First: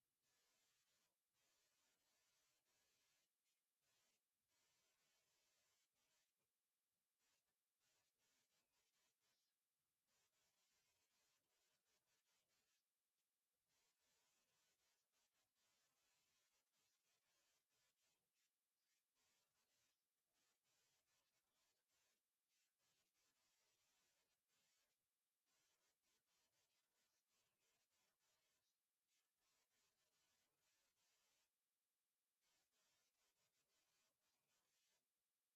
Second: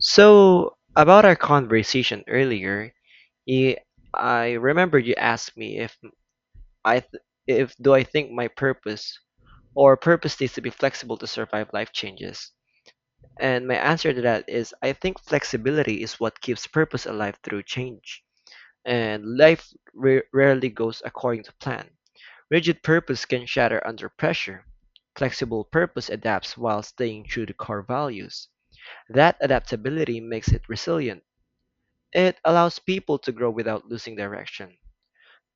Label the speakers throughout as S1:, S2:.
S1: So, about our conversation earlier, you, I remember you asked me if if do I think my purpose or purpose needs to be flexible to survive life changes. And my answer to that is I think flexibility is what keeps purpose alive through change. And life rarely goes according to plan. Rigid purpose can shatter under pressure. Flexible purpose adapts while staying true to core values. That adaptability makes it resilient. It allows people to grow without losing direction.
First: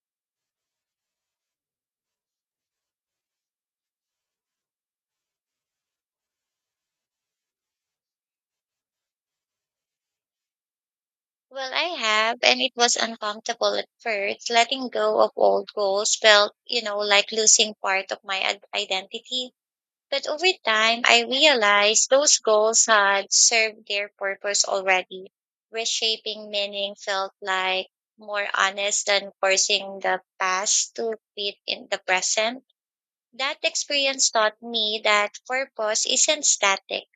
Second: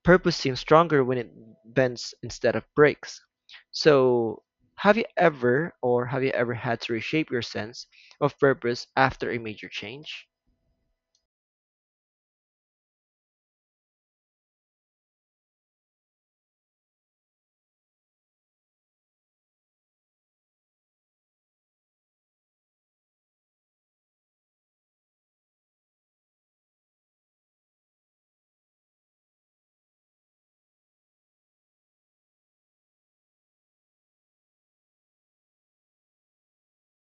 S1: Purpose seems stronger when it bends instead of breaks. So, have you ever had to reshape your sense of purpose after a major change?
S2: Well, I have, and it was uncomfortable at first. Letting go of old goals felt, like losing part of my identity. But over time, I realized those goals had served their purpose already. Reshaping meaning felt like more honest than forcing the past to fit in the present. That experience taught me that purpose isn't static.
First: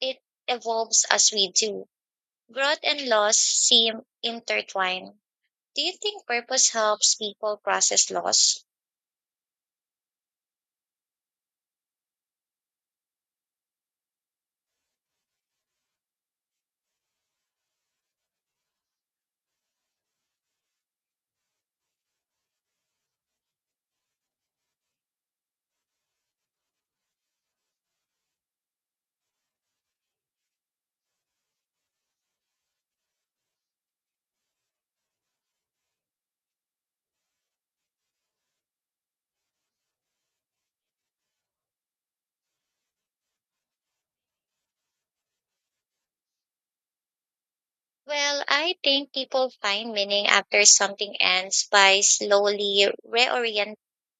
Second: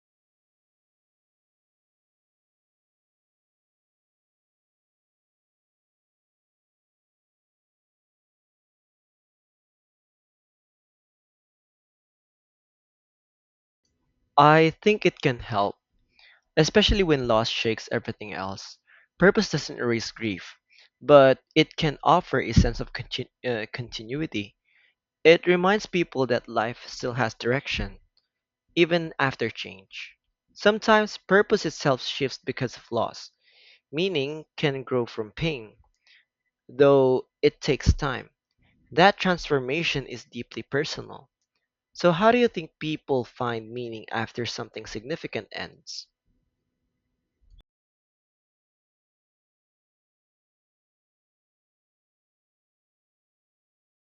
S2: It evolves as we do. Growth and loss seem intertwined. Do you think purpose helps people process loss?
S1: I think it can help, especially when loss shakes everything else. Purpose doesn't erase grief, but it can offer a sense of continuity. It reminds people that life still has direction even after change. Sometimes purpose itself shifts because of loss. Meaning can grow from pain, though it takes time. That transformation is deeply personal. So, how do you think people find meaning after something significant ends?
S2: Well, I think people find meaning after something ends by slowly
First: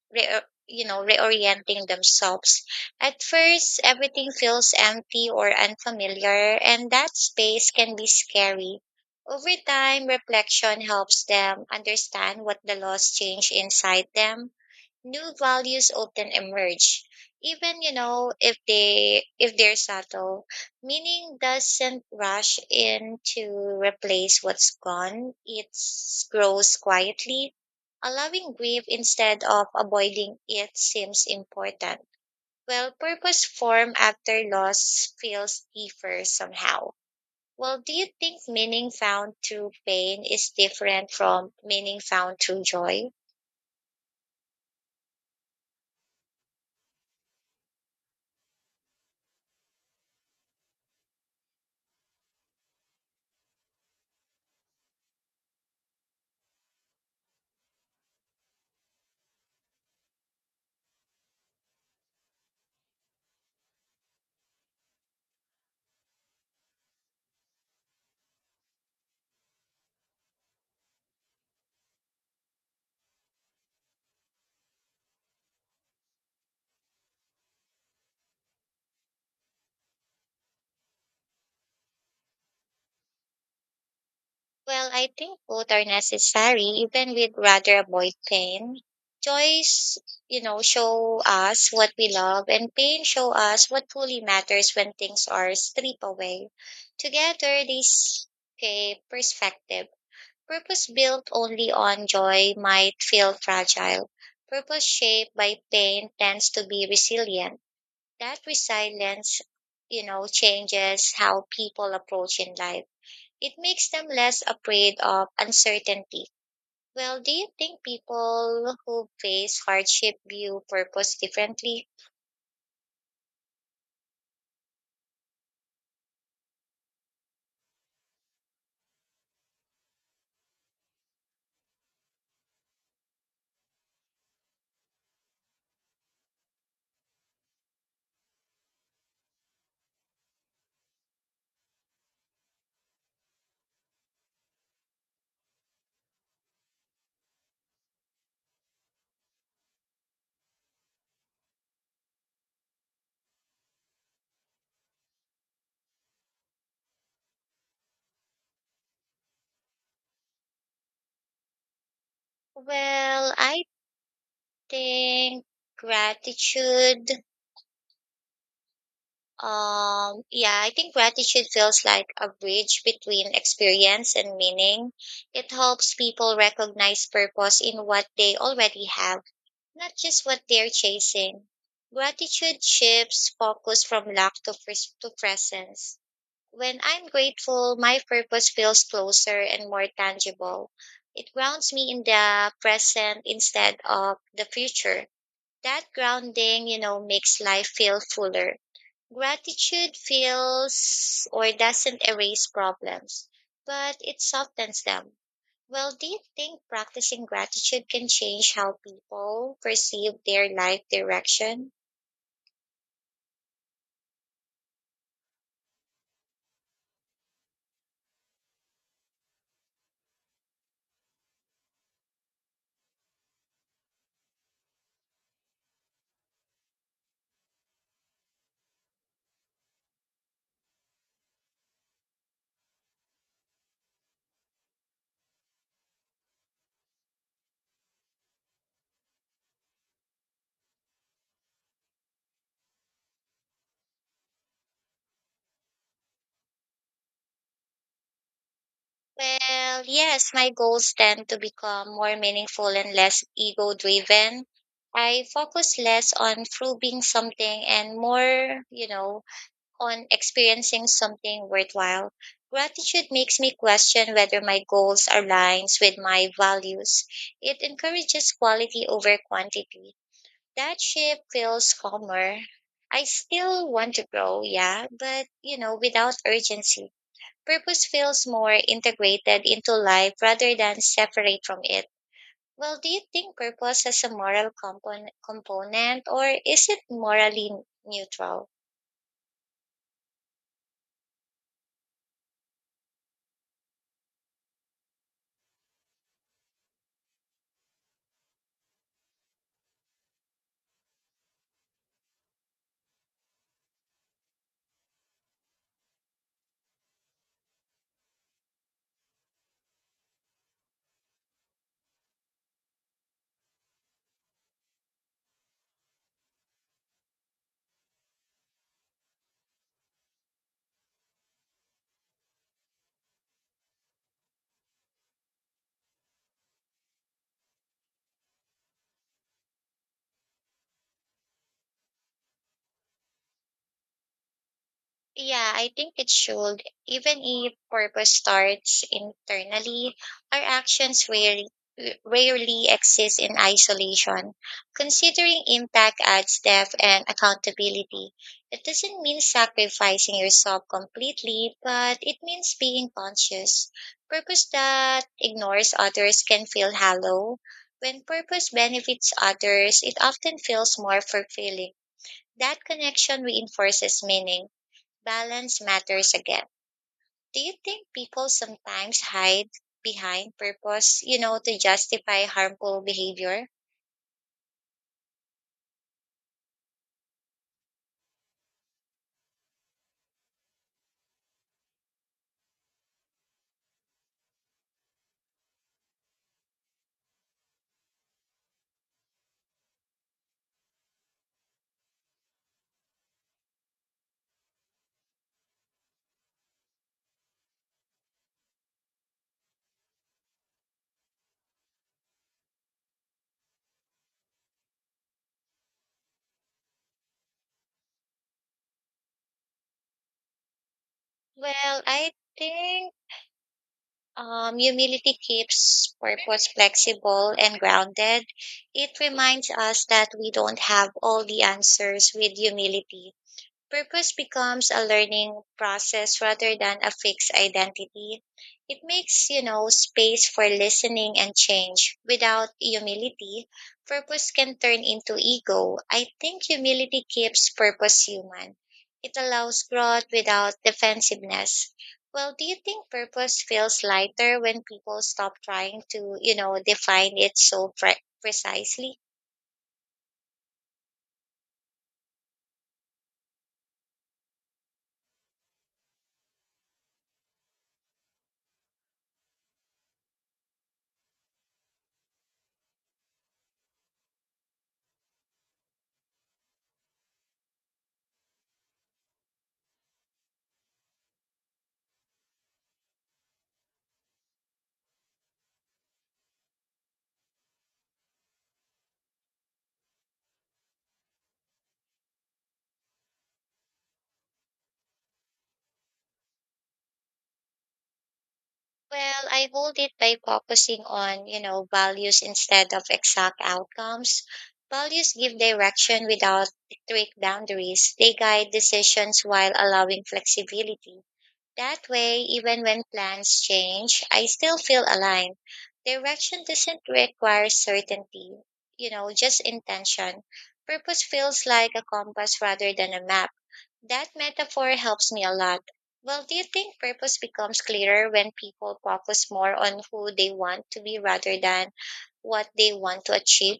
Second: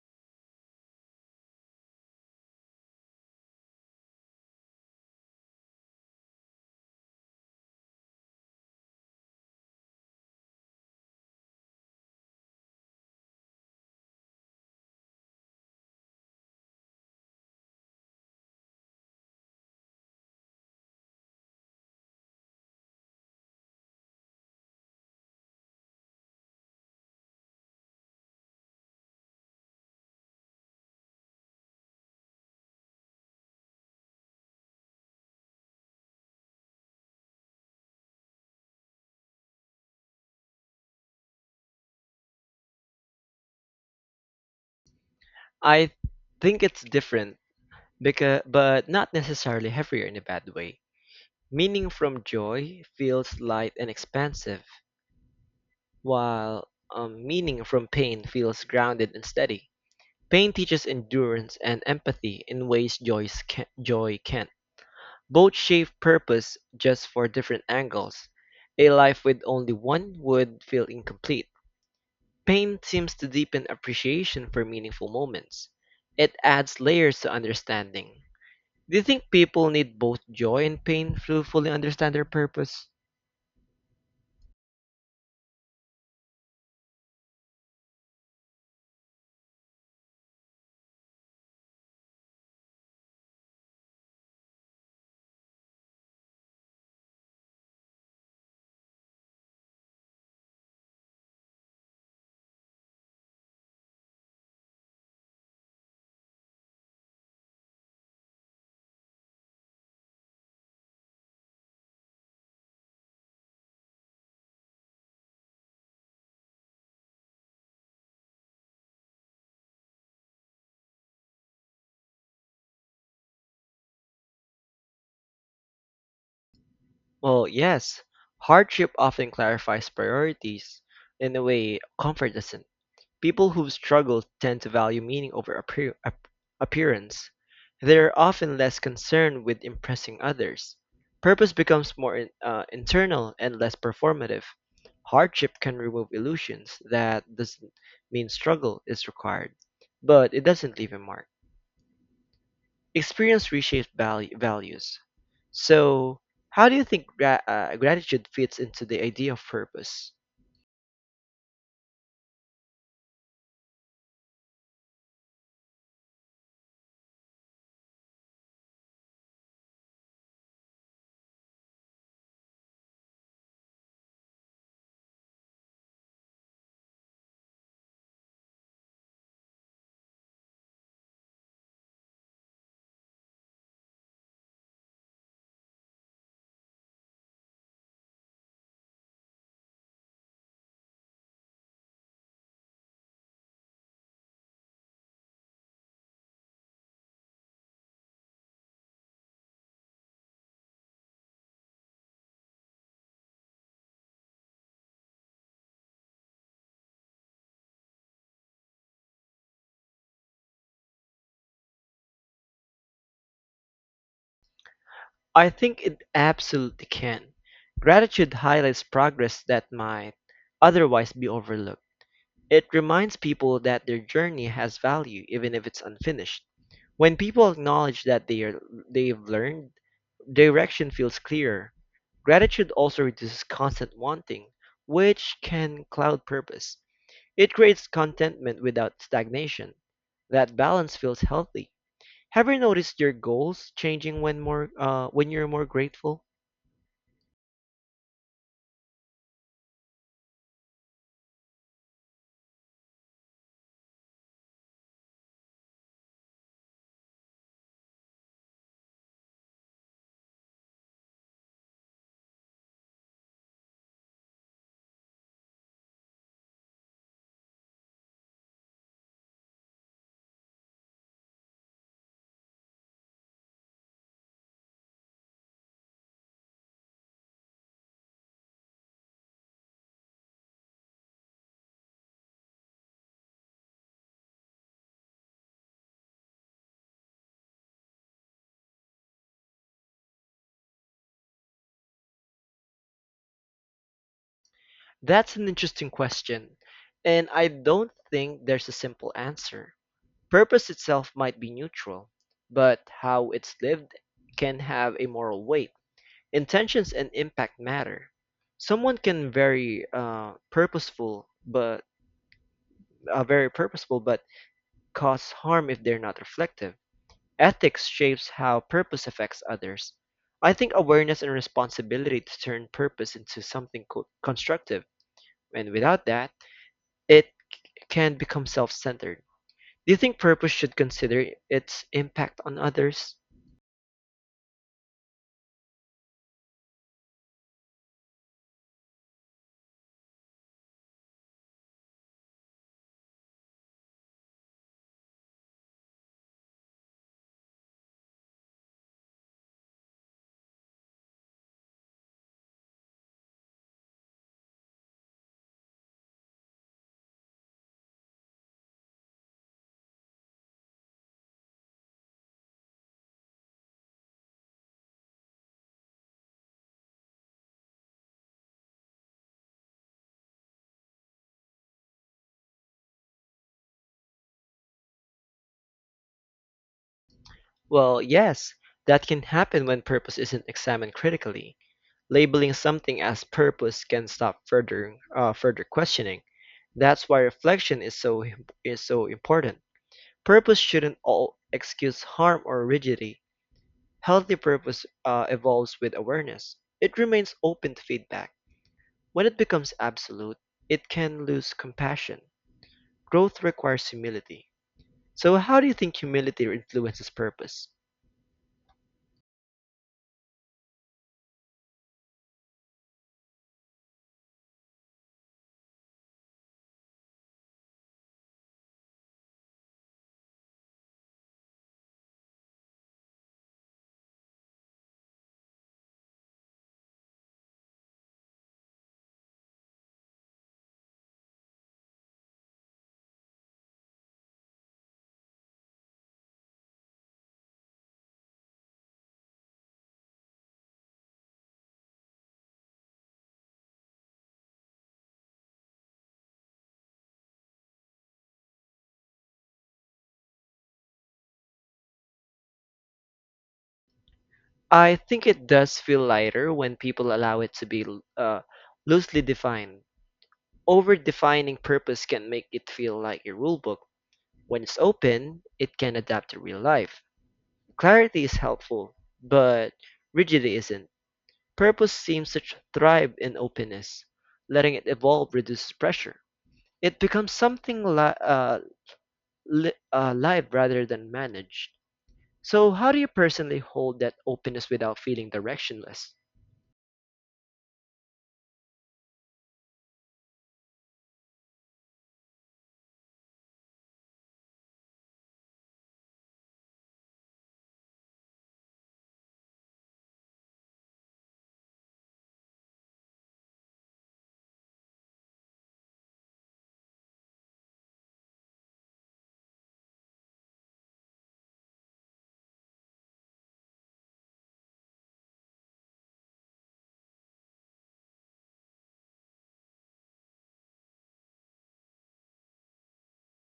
S2: re, reorienting themselves. At first, everything feels empty or unfamiliar, and that space can be scary. Over time, reflection helps them understand what the loss changed inside them. New values often emerge, even if they're subtle. Meaning doesn't rush in to replace what's gone. It grows quietly. Allowing grief instead of avoiding it seems important. Well, purpose form after loss feels deeper somehow. Well, do you think meaning found through pain is different from meaning found through joy?
S1: I think it's different, because, but not necessarily heavier in a bad way. Meaning from joy feels light and expansive, while meaning from pain feels grounded and steady. Pain teaches endurance and empathy in ways joy can't. Both shape purpose just for different angles. A life with only one would feel incomplete. Pain seems to deepen appreciation for meaningful moments. It adds layers to understanding. Do you think people need both joy and pain to fully understand their purpose?
S2: Well, I think both are necessary, even we'd rather avoid pain. Joys, show us what we love, and pain show us what truly matters when things are stripped away. Together, they shape perspective. Purpose built only on joy might feel fragile. Purpose shaped by pain tends to be resilient. That resilience, changes how people approach in life. It makes them less afraid of uncertainty. Well, do you think people who face hardship view purpose differently?
S1: Well, yes. Hardship often clarifies priorities in a way comfort doesn't. People who struggle tend to value meaning over appearance. They are often less concerned with impressing others. Purpose becomes more internal and less performative. Hardship can remove illusions that doesn't mean struggle is required, but it doesn't leave a mark. Experience reshapes values. So, how do you think gratitude fits into the idea of purpose?
S2: Well, I think gratitude yeah, I think gratitude feels like a bridge between experience and meaning. It helps people recognize purpose in what they already have, not just what they're chasing. Gratitude shifts focus from lack to, to presence. When I'm grateful, my purpose feels closer and more tangible. It grounds me in the present instead of the future. That grounding, makes life feel fuller. Gratitude feels or doesn't erase problems, but it softens them. Well, do you think practicing gratitude can change how people perceive their life direction?
S1: I think it absolutely can. Gratitude highlights progress that might otherwise be overlooked. It reminds people that their journey has value even if it's unfinished. When people acknowledge that they've learned, direction feels clearer. Gratitude also reduces constant wanting, which can cloud purpose. It creates contentment without stagnation. That balance feels healthy. Have you noticed your goals changing when more when you're more grateful?
S2: Well, yes, my goals tend to become more meaningful and less ego driven. I focus less on proving something and more, on experiencing something worthwhile. Gratitude makes me question whether my goals aligns with my values. It encourages quality over quantity. That shift feels calmer. I still want to grow, yeah, but without urgency. Purpose feels more integrated into life rather than separate from it. Well, do you think purpose has a moral component, or is it morally neutral?
S1: That's an interesting question, and I don't think there's a simple answer. Purpose itself might be neutral, but how it's lived can have a moral weight. Intentions and impact matter. Someone can very purposeful, but very purposeful, but cause harm if they're not reflective. Ethics shapes how purpose affects others. I think awareness and responsibility to turn purpose into something constructive, and without that, it can become self-centered. Do you think purpose should consider its impact on others?
S2: Yeah, I think it should. Even if purpose starts internally, our actions rarely exist in isolation. Considering impact adds depth and accountability. It doesn't mean sacrificing yourself completely, but it means being conscious. Purpose that ignores others can feel hollow. When purpose benefits others, it often feels more fulfilling. That connection reinforces meaning. Balance matters again. Do you think people sometimes hide behind purpose, to justify harmful behavior?
S1: Well, yes, that can happen when purpose isn't examined critically. Labeling something as purpose can stop further questioning. That's why reflection is is so important. Purpose shouldn't all excuse harm or rigidity. Healthy purpose evolves with awareness. It remains open to feedback. When it becomes absolute, it can lose compassion. Growth requires humility. So, how do you think humility influences purpose?
S2: Well, I think humility keeps purpose flexible and grounded. It reminds us that we don't have all the answers with humility. Purpose becomes a learning process rather than a fixed identity. It makes, space for listening and change. Without humility, purpose can turn into ego. I think humility keeps purpose human. It allows growth without defensiveness. Well, do you think purpose feels lighter when people stop trying to, define it so precisely?
S1: I think it does feel lighter when people allow it to be uh, loosely defined. Over defining purpose can make it feel like a rule book. When it's open, it can adapt to real life. Clarity is helpful, but rigidity isn't. Purpose seems to thrive in openness. Letting it evolve reduces pressure. It becomes something live rather than managed. So, how do you personally hold that openness without feeling directionless?
S2: Well, I hold it by focusing on, values instead of exact outcomes. Values give direction without strict boundaries. They guide decisions while allowing flexibility. That way, even when plans change, I still feel aligned. Direction doesn't require certainty, just intention. Purpose feels like a compass rather than a map. That metaphor helps me a lot. Well, do you think purpose becomes clearer when people focus more on who they want to be rather than what they want to achieve?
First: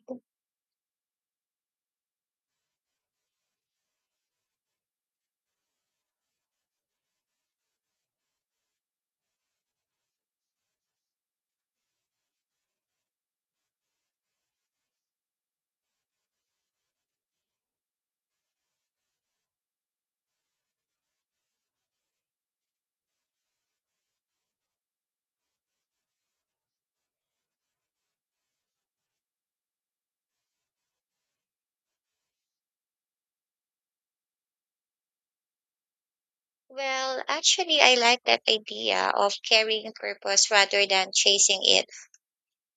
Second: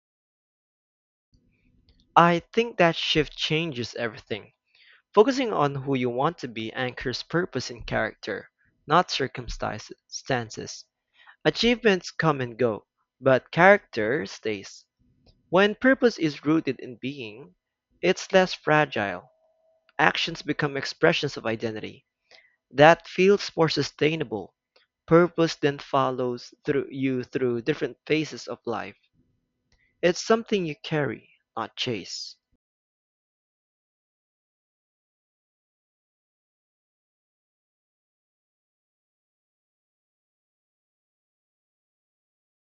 S1: I think that shift changes everything. Focusing on who you want to be anchors purpose in character, not circumstances. Achievements come and go, but character stays. When purpose is rooted in being, it's less fragile. Actions become expressions of identity. That feels more sustainable. Purpose then follows through you through different phases of life. It's something you carry, not chase.
S2: Well, actually, I like that idea of carrying purpose rather than chasing it.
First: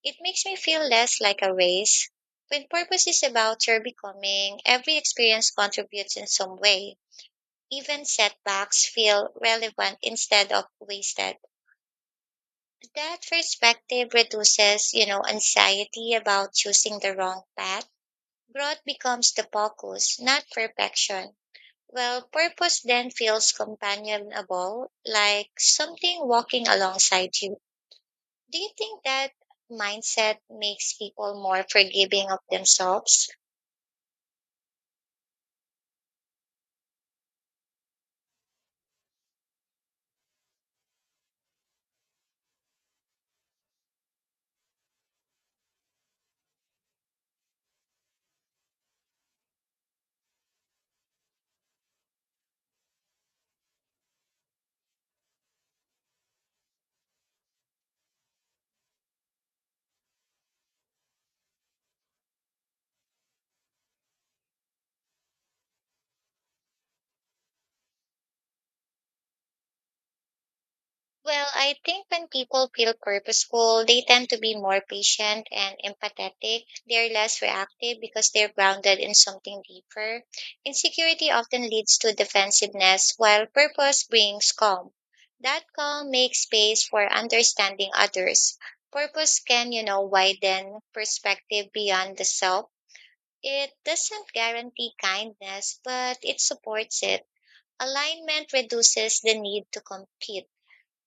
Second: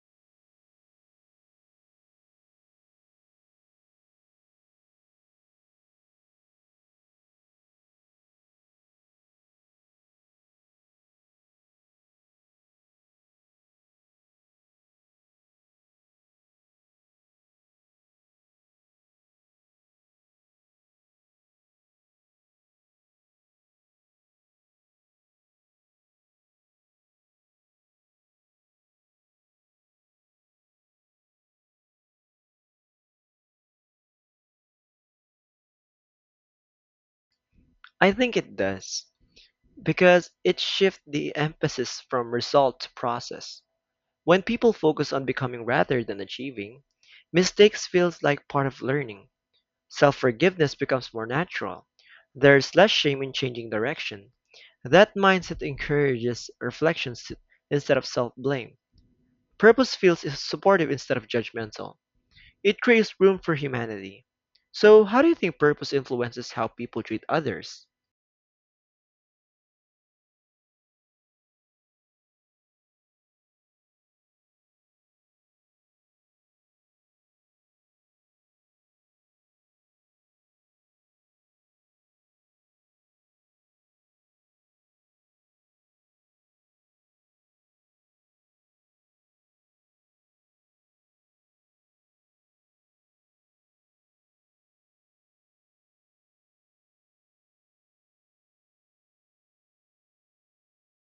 S2: It makes me feel less like a race. When purpose is about your becoming, every experience contributes in some way. Even setbacks feel relevant instead of wasted. That perspective reduces, anxiety about choosing the wrong path. Growth becomes the focus, not perfection. Well, purpose then feels companionable, like something walking alongside you. Do you think that mindset makes people more forgiving of themselves?
S1: I think it does, because it shifts the emphasis from result to process. When people focus on becoming rather than achieving, mistakes feels like part of learning. Self-forgiveness becomes more natural. There's less shame in changing direction. That mindset encourages reflections instead of self-blame. Purpose feels supportive instead of judgmental. It creates room for humanity. So, how do you think purpose influences how people treat others?
S2: Well, I think when people feel purposeful, they tend to be more patient and empathetic. They're less reactive because they're grounded in something deeper. Insecurity often leads to defensiveness, while purpose brings calm. That calm makes space for understanding others. Purpose can, widen perspective beyond the self. It doesn't guarantee kindness, but it supports it. Alignment reduces the need to compete.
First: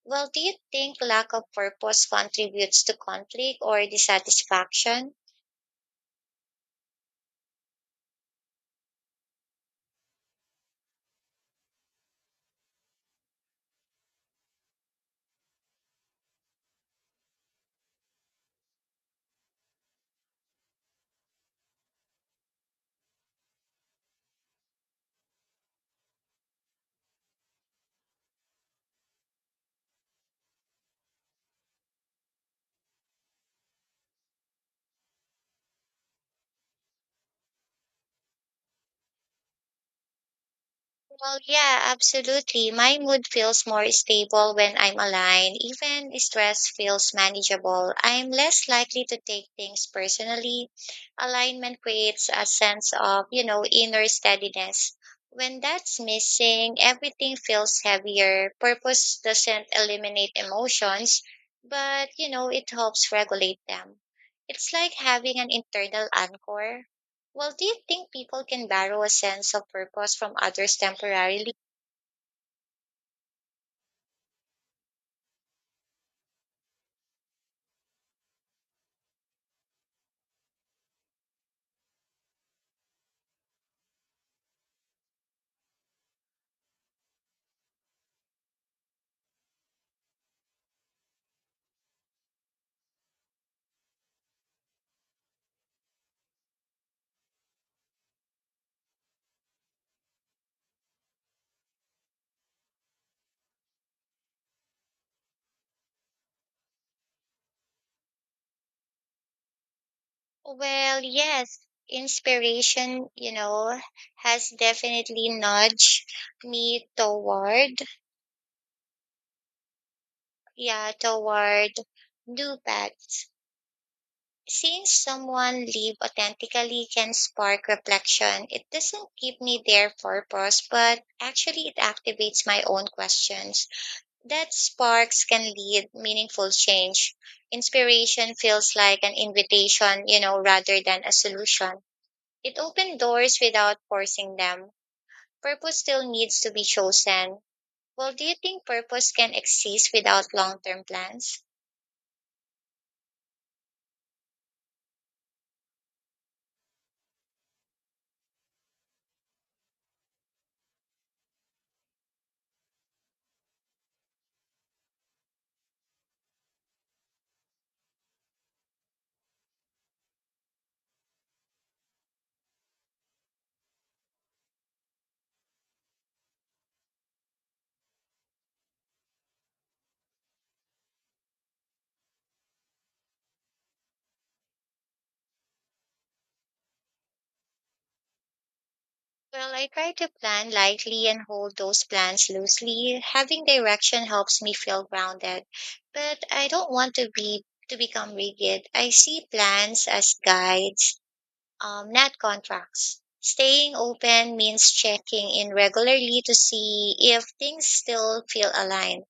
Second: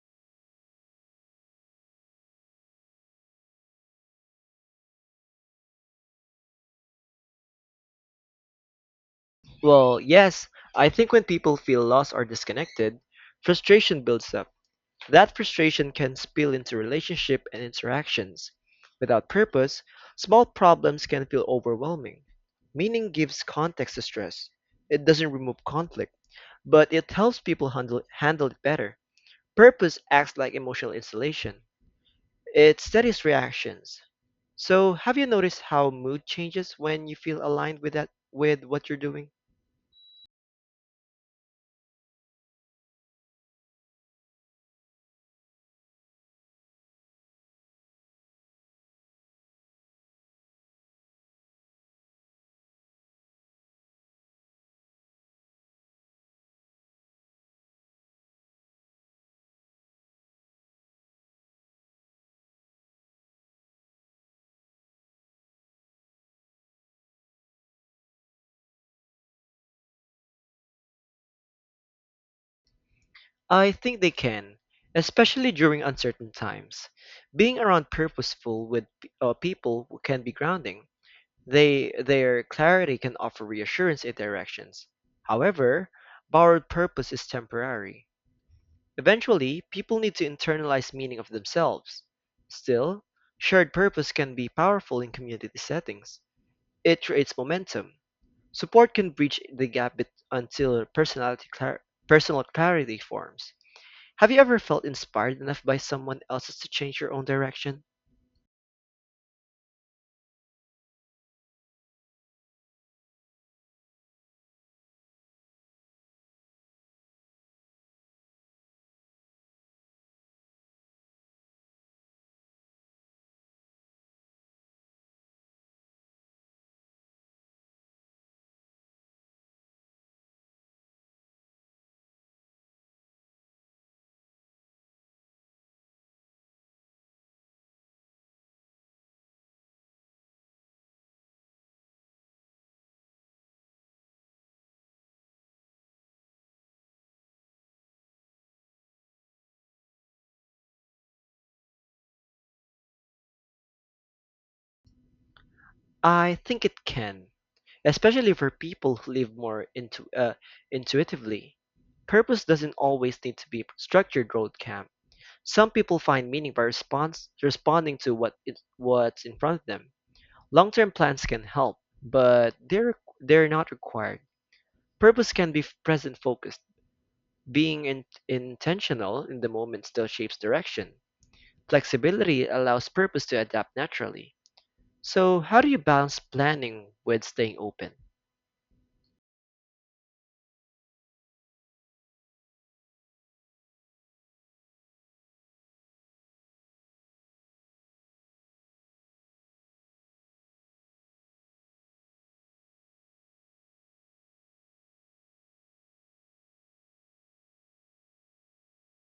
S2: Well, do you think lack of purpose contributes to conflict or dissatisfaction?
S1: Well, yes, I think when people feel lost or disconnected, frustration builds up. That frustration can spill into relationship and interactions. Without purpose, small problems can feel overwhelming. Meaning gives context to stress. It doesn't remove conflict, but it helps people handle it better. Purpose acts like emotional insulation. It steadies reactions. So, have you noticed how mood changes when you feel aligned with that with what you're doing?
S2: Well, yeah, absolutely. My mood feels more stable when I'm aligned. Even stress feels manageable. I'm less likely to take things personally. Alignment creates a sense of, inner steadiness. When that's missing, everything feels heavier. Purpose doesn't eliminate emotions, but, it helps regulate them. It's like having an internal anchor. Well, do you think people can borrow a sense of purpose from others temporarily?
S1: I think they can, especially during uncertain times. Being around people can be grounding. They their clarity can offer reassurance in directions. However, borrowed purpose is temporary. Eventually, people need to internalize meaning of themselves. Still, shared purpose can be powerful in community settings. It creates momentum. Support can bridge the until personal clarity forms. Have you ever felt inspired enough by someone else's to change your own direction?
S2: Well, yes. Inspiration, has definitely nudged me toward, yeah, toward new paths. Seeing someone live authentically can spark reflection. It doesn't give me their purpose, but actually it activates my own questions. That sparks can lead meaningful change. Inspiration feels like an invitation, rather than a solution. It opens doors without forcing them. Purpose still needs to be chosen. Well, do you think purpose can exist without long term plans?
S1: I think it can, especially for people who live more intuitively. Purpose doesn't always need to be structured road camp. Some people find meaning by response responding to what's in front of them. Long-term plans can help, but they're not required. Purpose can be present focused. Being intentional in the moment still shapes direction. Flexibility allows purpose to adapt naturally. So, how do you balance planning with staying open?
S2: Well, I try to plan lightly and hold those plans loosely. Having direction helps me feel grounded, but I don't want to be to become rigid. I see plans as guides, not contracts. Staying open means checking in regularly to see if things still feel aligned.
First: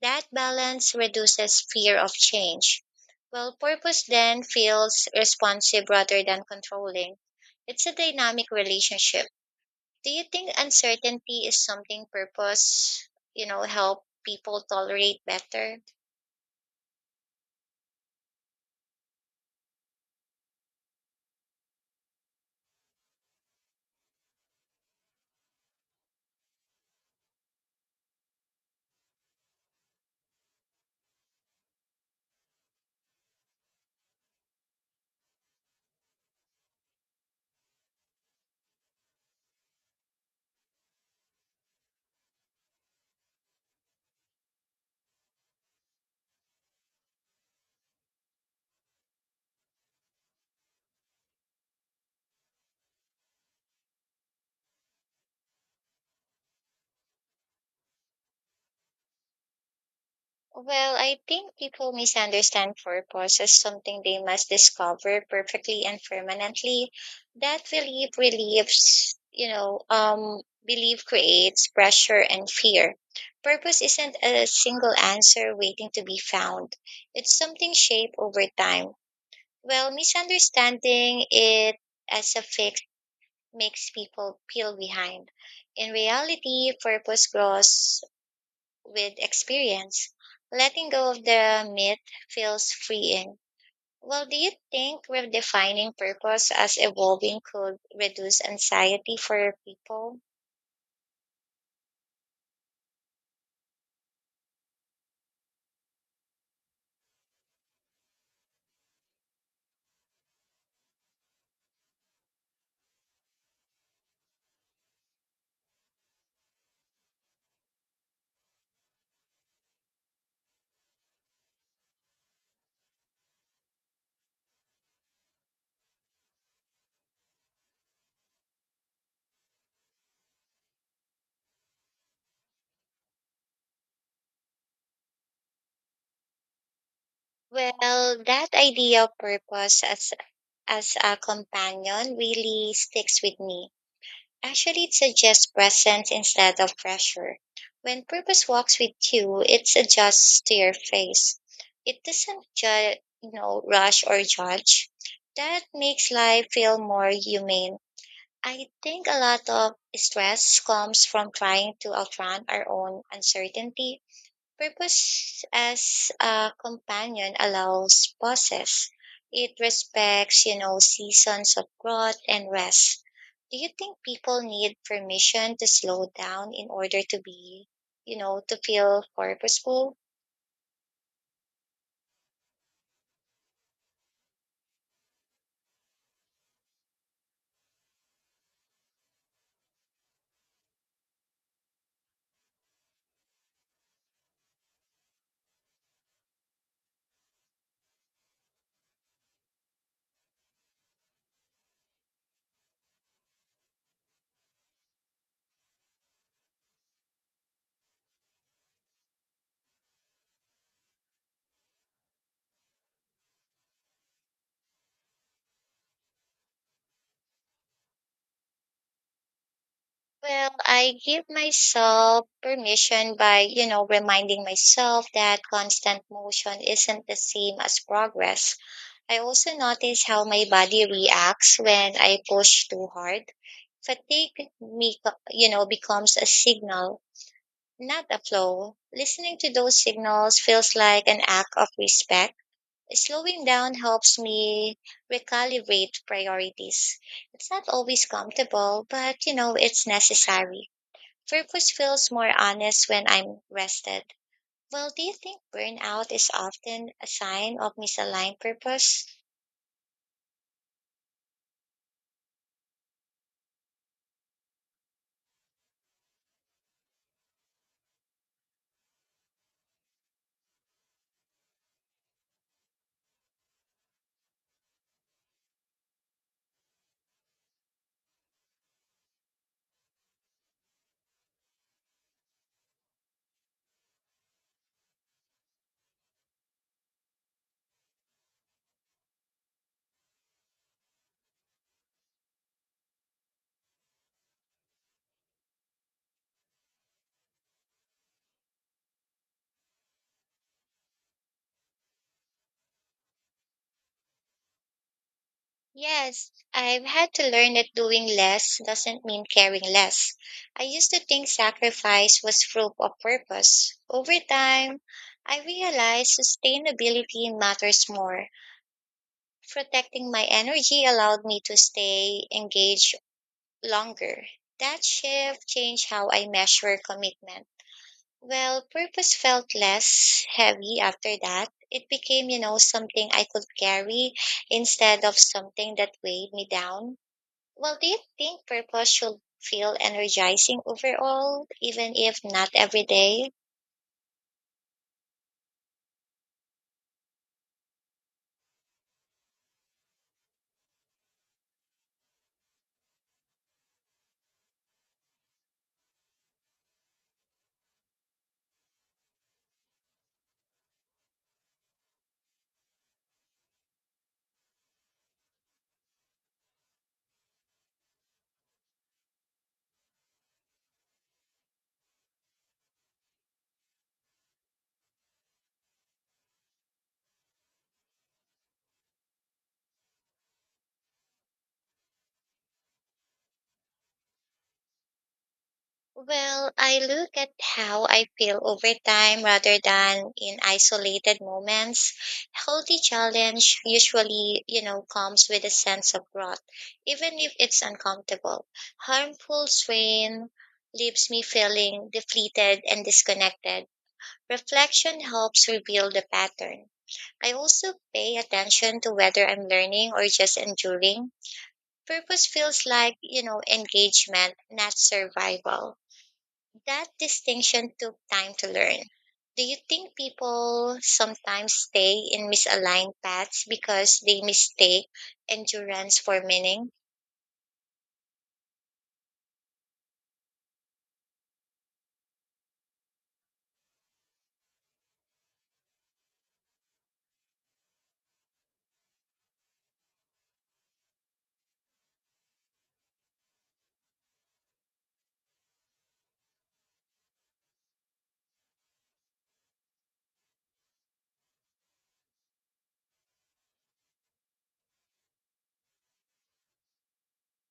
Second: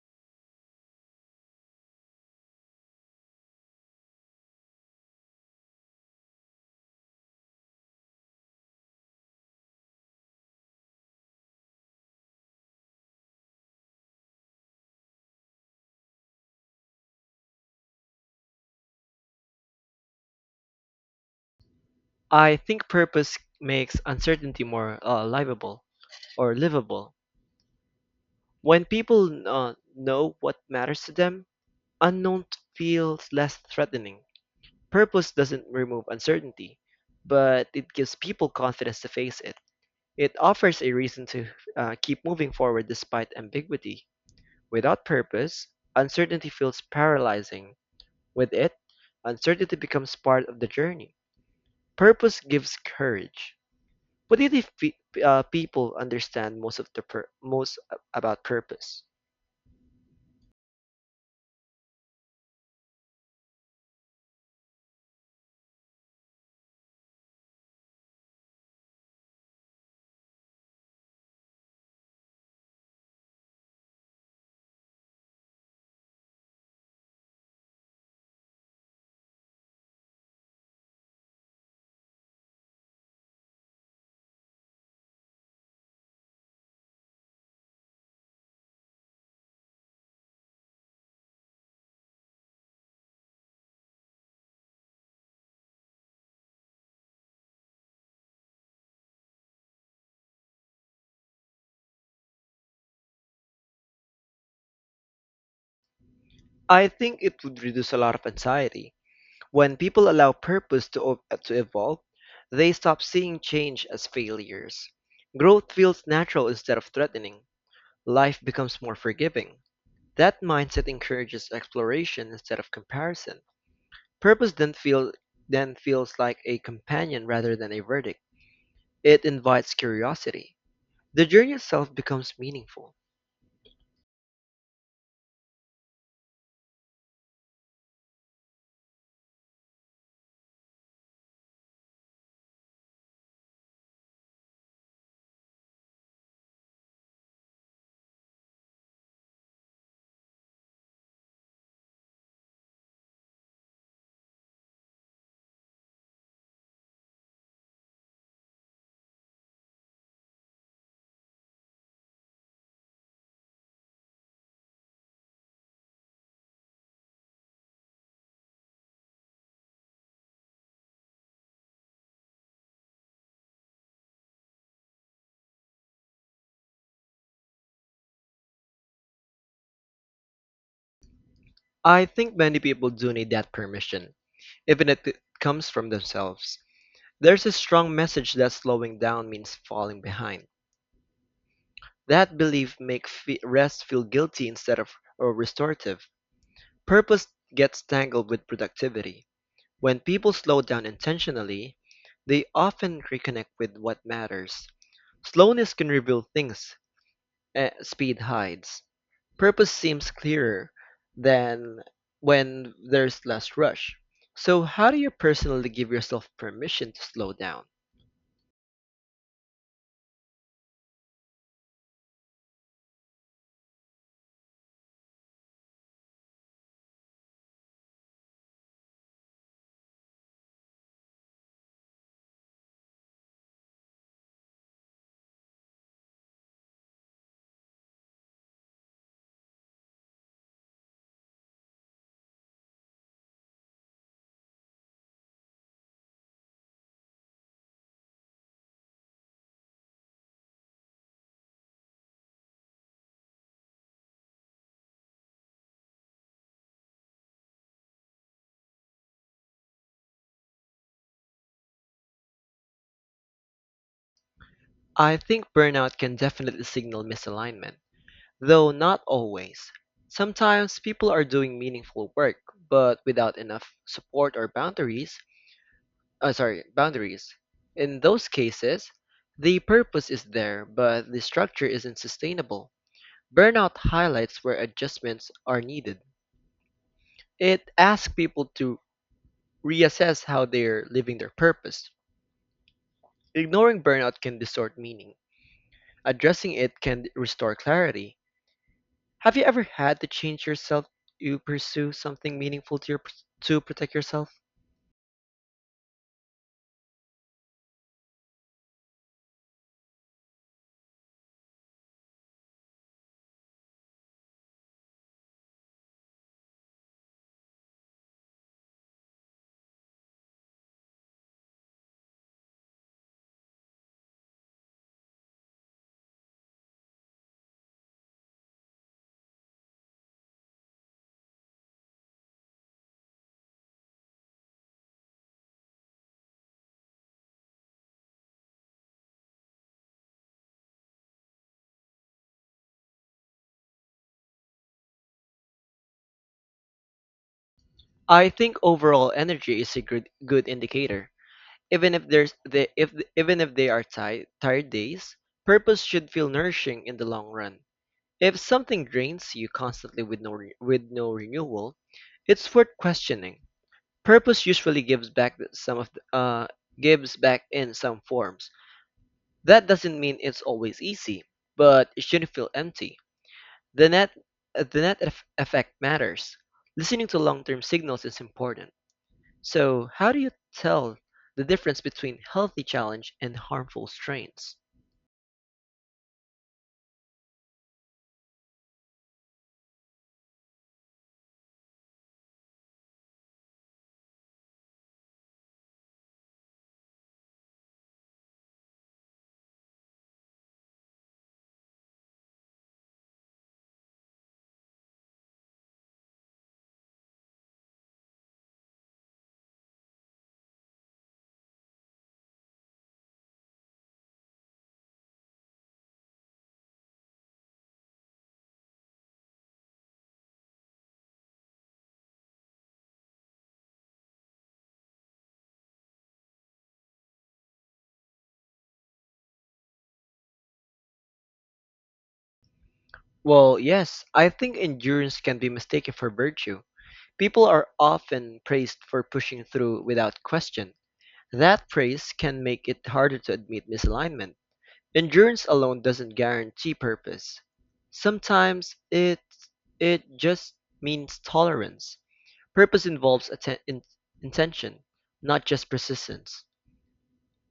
S2: That balance reduces fear of change. Well, purpose then feels responsive rather than controlling. It's a dynamic relationship. Do you think uncertainty is something purpose, help people tolerate better?
S1: I think purpose makes uncertainty more livable or livable. When people know what matters to them, unknown feels less threatening. Purpose doesn't remove uncertainty, but it gives people confidence to face it. It offers a reason to keep moving forward despite ambiguity. Without purpose, uncertainty feels paralyzing. With it, uncertainty becomes part of the journey. Purpose gives courage. What do you think people understand most most about purpose?
S2: Well, I think people misunderstand purpose as something they must discover perfectly and permanently. That belief relieves, you know, belief creates pressure and fear. Purpose isn't a single answer waiting to be found. It's something shaped over time. Well, misunderstanding it as a fix makes people feel behind. In reality, purpose grows with experience. Letting go of the myth feels freeing. Well, do you think redefining purpose as evolving could reduce anxiety for people?
S1: I think it would reduce a lot of anxiety. When people allow purpose to evolve, they stop seeing change as failures. Growth feels natural instead of threatening. Life becomes more forgiving. That mindset encourages exploration instead of comparison. Purpose then feel then feels like a companion rather than a verdict. It invites curiosity. The journey itself becomes meaningful.
S2: Well, that idea of purpose as a companion really sticks with me. Actually, it suggests presence instead of pressure. When purpose walks with you, it adjusts to your face. It doesn't rush or judge. That makes life feel more humane. I think a lot of stress comes from trying to outrun our own uncertainty. Purpose as a companion allows pauses. It respects, seasons of growth and rest. Do you think people need permission to slow down in order to be, to feel purposeful?
S1: I think many people do need that permission, even if it comes from themselves. There's a strong message that slowing down means falling behind. That belief makes rest feel guilty instead of or restorative. Purpose gets tangled with productivity. When people slow down intentionally, they often reconnect with what matters. Slowness can reveal things speed hides. Purpose seems clearer than when there's less rush. So, how do you personally give yourself permission to slow down?
S2: Well, I give myself permission by, reminding myself that constant motion isn't the same as progress. I also notice how my body reacts when I push too hard. Fatigue becomes a signal, not a flaw. Listening to those signals feels like an act of respect. Slowing down helps me recalibrate priorities. It's not always comfortable, but it's necessary. Purpose feels more honest when I'm rested. Well, do you think burnout is often a sign of misaligned purpose?
S1: I think burnout can definitely signal misalignment, though not always. Sometimes people are doing meaningful work, but without enough support or boundaries. Sorry, boundaries. In those cases, the purpose is there, but the structure isn't sustainable. Burnout highlights where adjustments are needed. It asks people to reassess how they're living their purpose. Ignoring burnout can distort meaning. Addressing it can restore clarity. Have you ever had to change yourself to pursue something meaningful to protect yourself?
S2: Yes, I've had to learn that doing less doesn't mean caring less. I used to think sacrifice was proof of purpose. Over time, I realized sustainability matters more. Protecting my energy allowed me to stay engaged longer. That shift changed how I measure commitment. Well, purpose felt less heavy after that. It became, something I could carry instead of something that weighed me down. Well, do you think purpose should feel energizing overall, even if not every day?
S1: I think overall energy is a good indicator. Even if there's the, if Even if they are tired days, purpose should feel nourishing in the long run. If something drains you constantly with no renewal, it's worth questioning. Purpose usually gives back in some forms. That doesn't mean it's always easy, but it shouldn't feel empty. The net the net effect matters. Listening to long-term signals is important. So, how do you tell the difference between healthy challenge and harmful strains?
S2: Well, I look at how I feel over time rather than in isolated moments. Healthy challenge usually, comes with a sense of growth, even if it's uncomfortable. Harmful strain leaves me feeling depleted and disconnected. Reflection helps reveal the pattern. I also pay attention to whether I'm learning or just enduring. Purpose feels like, engagement, not survival. That distinction took time to learn. Do you think people sometimes stay in misaligned paths because they mistake endurance for meaning?
S1: Well, yes, I think endurance can be mistaken for virtue. People are often praised for pushing through without question. That praise can make it harder to admit misalignment. Endurance alone doesn't guarantee purpose. Sometimes it just means tolerance. Purpose involves intention, not just persistence.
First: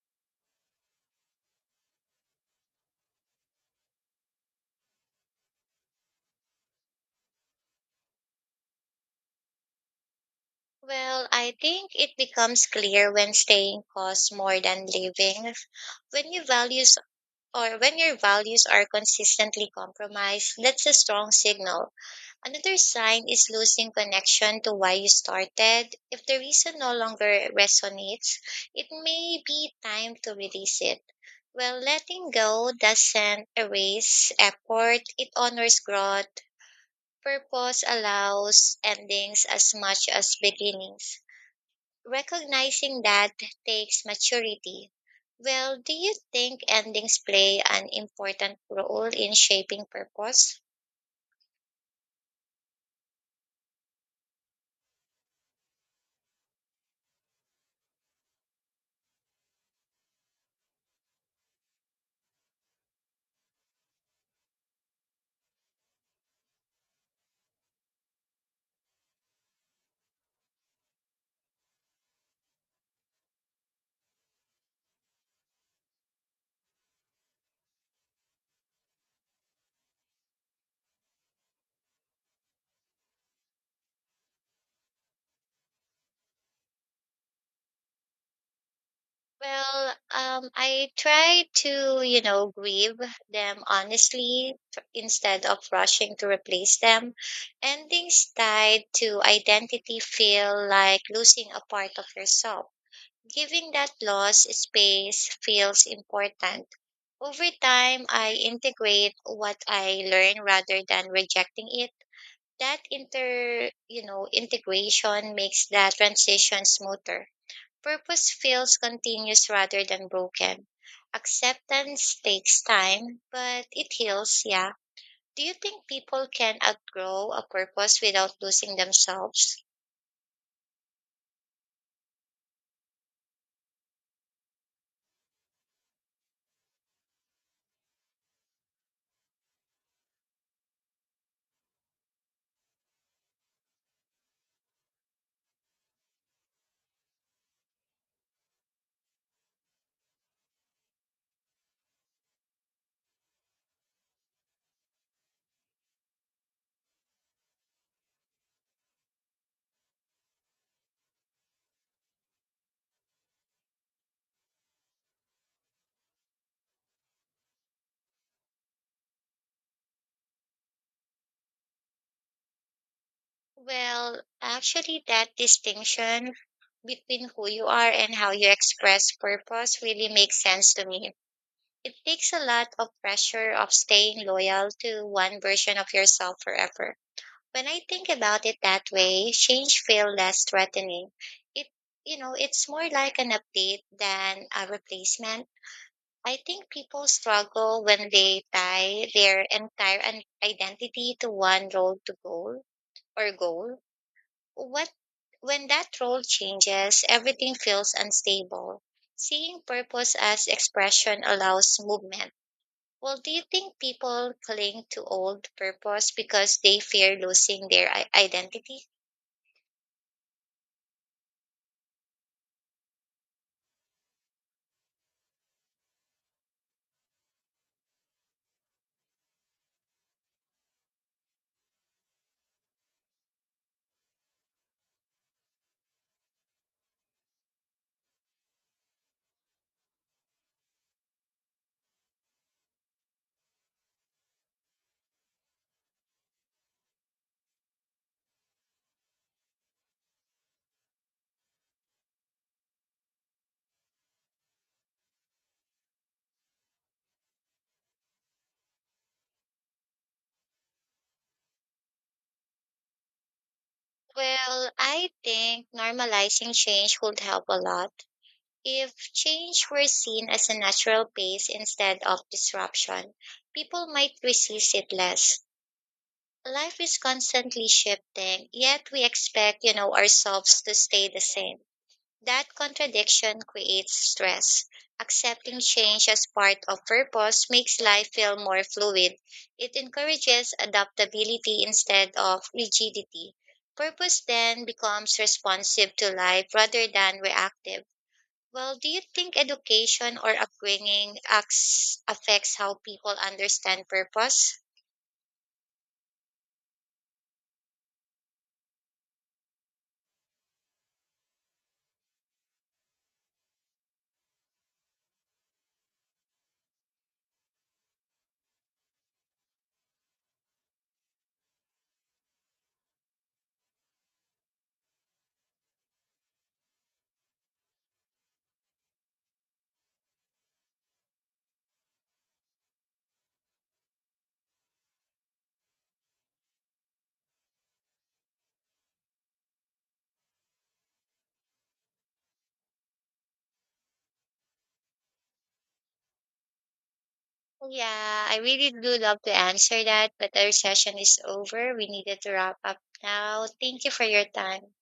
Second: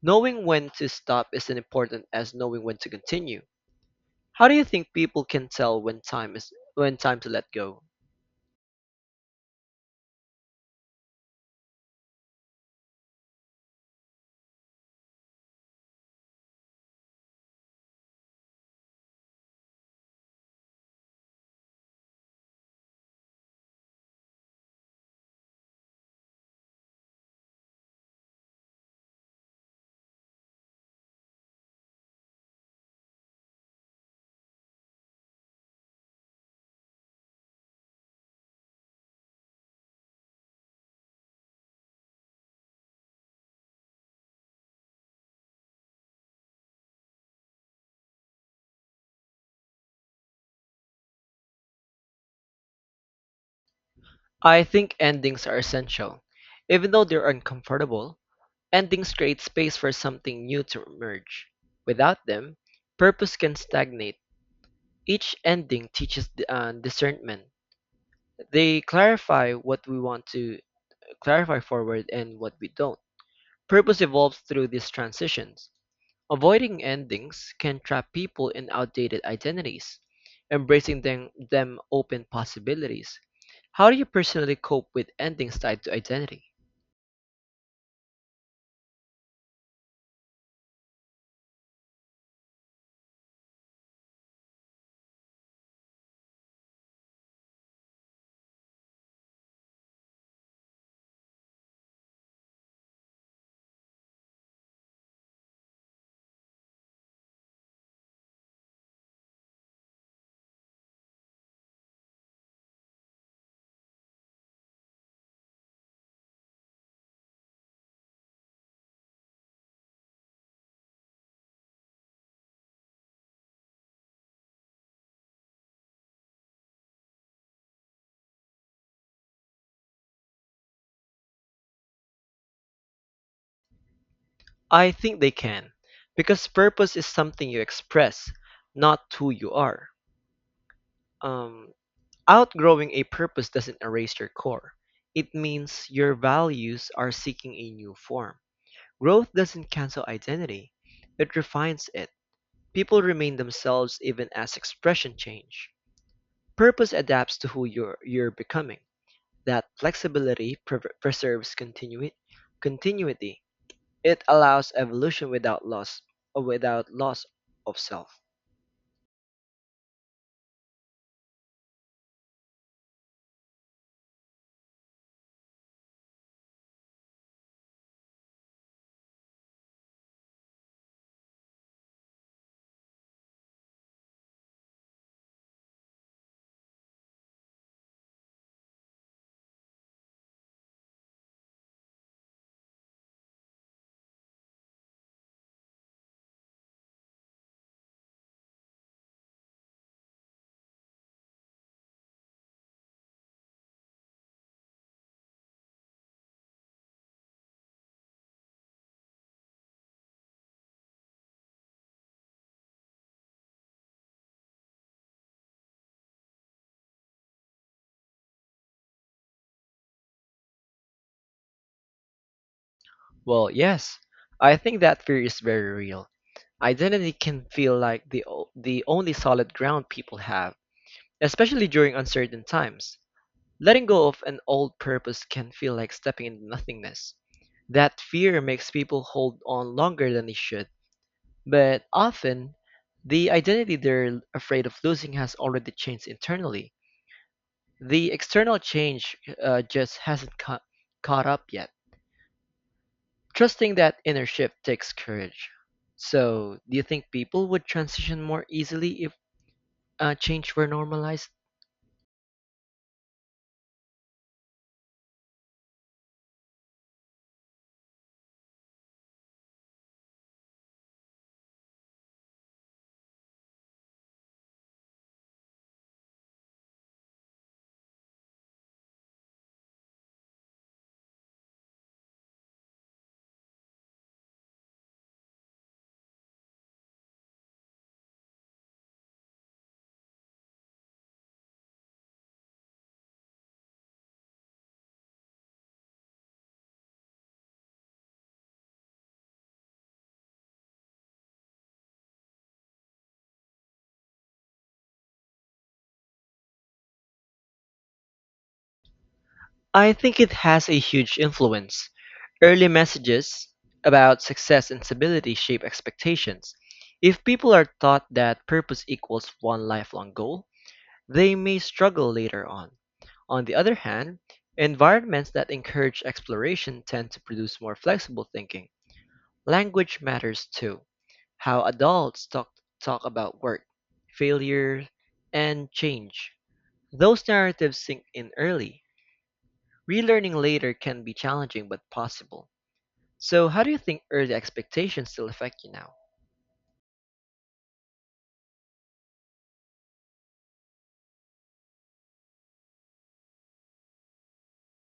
S1: Knowing when to stop is as important as knowing when to continue. How do you think people can tell when time to let go?
S2: Well, I think it becomes clear when staying costs more than living. When your values when your values are consistently compromised, that's a strong signal. Another sign is losing connection to why you started. If the reason no longer resonates, it may be time to release it. Well, letting go doesn't erase effort, it honors growth. Purpose allows endings as much as beginnings. Recognizing that takes maturity. Well, do you think endings play an important role in shaping purpose?
S1: I think endings are essential. Even though they're uncomfortable, endings create space for something new to emerge. Without them, purpose can stagnate. Each ending teaches discernment. They clarify forward and what we don't. Purpose evolves through these transitions. Avoiding endings can trap people in outdated identities, embracing them open possibilities. How do you personally cope with endings tied to identity?
S2: Well, I try to, grieve them honestly instead of rushing to replace them. Endings tied to identity feel like losing a part of yourself. Giving that loss space feels important. Over time, I integrate what I learn rather than rejecting it. That integration makes that transition smoother. Purpose feels continuous rather than broken. Acceptance takes time, but it heals, yeah. Do you think people can outgrow a purpose without losing themselves?
S1: I think they can, because purpose is something you express, not who you are. Um, Outgrowing a purpose doesn't erase your core. It means your values are seeking a new form. Growth doesn't cancel identity, it refines it. People remain themselves even as expression change. Purpose adapts to you're becoming. That flexibility preserves continuity. It allows evolution without loss of self.
S2: Well, actually, that distinction between who you are and how you express purpose really makes sense to me. It takes a lot of pressure of staying loyal to one version of yourself forever. When I think about it that way, change feels less threatening. It, it's more like an update than a replacement. I think people struggle when they tie their entire identity to one role to goal or goal. What when that role changes, everything feels unstable. Seeing purpose as expression allows movement. Well, do you think people cling to old purpose because they fear losing their identity?
S1: Well, yes, I think that fear is very real. Identity can feel like the only solid ground people have, especially during uncertain times. Letting go of an old purpose can feel like stepping into nothingness. That fear makes people hold on longer than they should. But often, the identity they're afraid of losing has already changed internally. The external change just hasn't caught up yet. Trusting that inner shift takes courage. So, do you think people would transition more easily if change were normalized?
S2: Well, I think normalizing change would help a lot. If change were seen as a natural pace instead of disruption, people might resist it less. Life is constantly shifting, yet we expect, ourselves to stay the same. That contradiction creates stress. Accepting change as part of purpose makes life feel more fluid. It encourages adaptability instead of rigidity. Purpose then becomes responsive to life rather than reactive. Well, do you think education or upbringing affects how people understand purpose?
S1: I think it has a huge influence. Early messages about success and stability shape expectations. If people are taught that purpose equals one lifelong goal, they may struggle later on. On the other hand, environments that encourage exploration tend to produce more flexible thinking. Language matters too. How adults talk about work, failure, and change. Those narratives sink in early. Relearning later can be challenging but possible. So, how do you think early expectations still affect you now?
S2: Yeah, I really do love to answer that, but our session is over. We needed to wrap up now. Thank you for your time.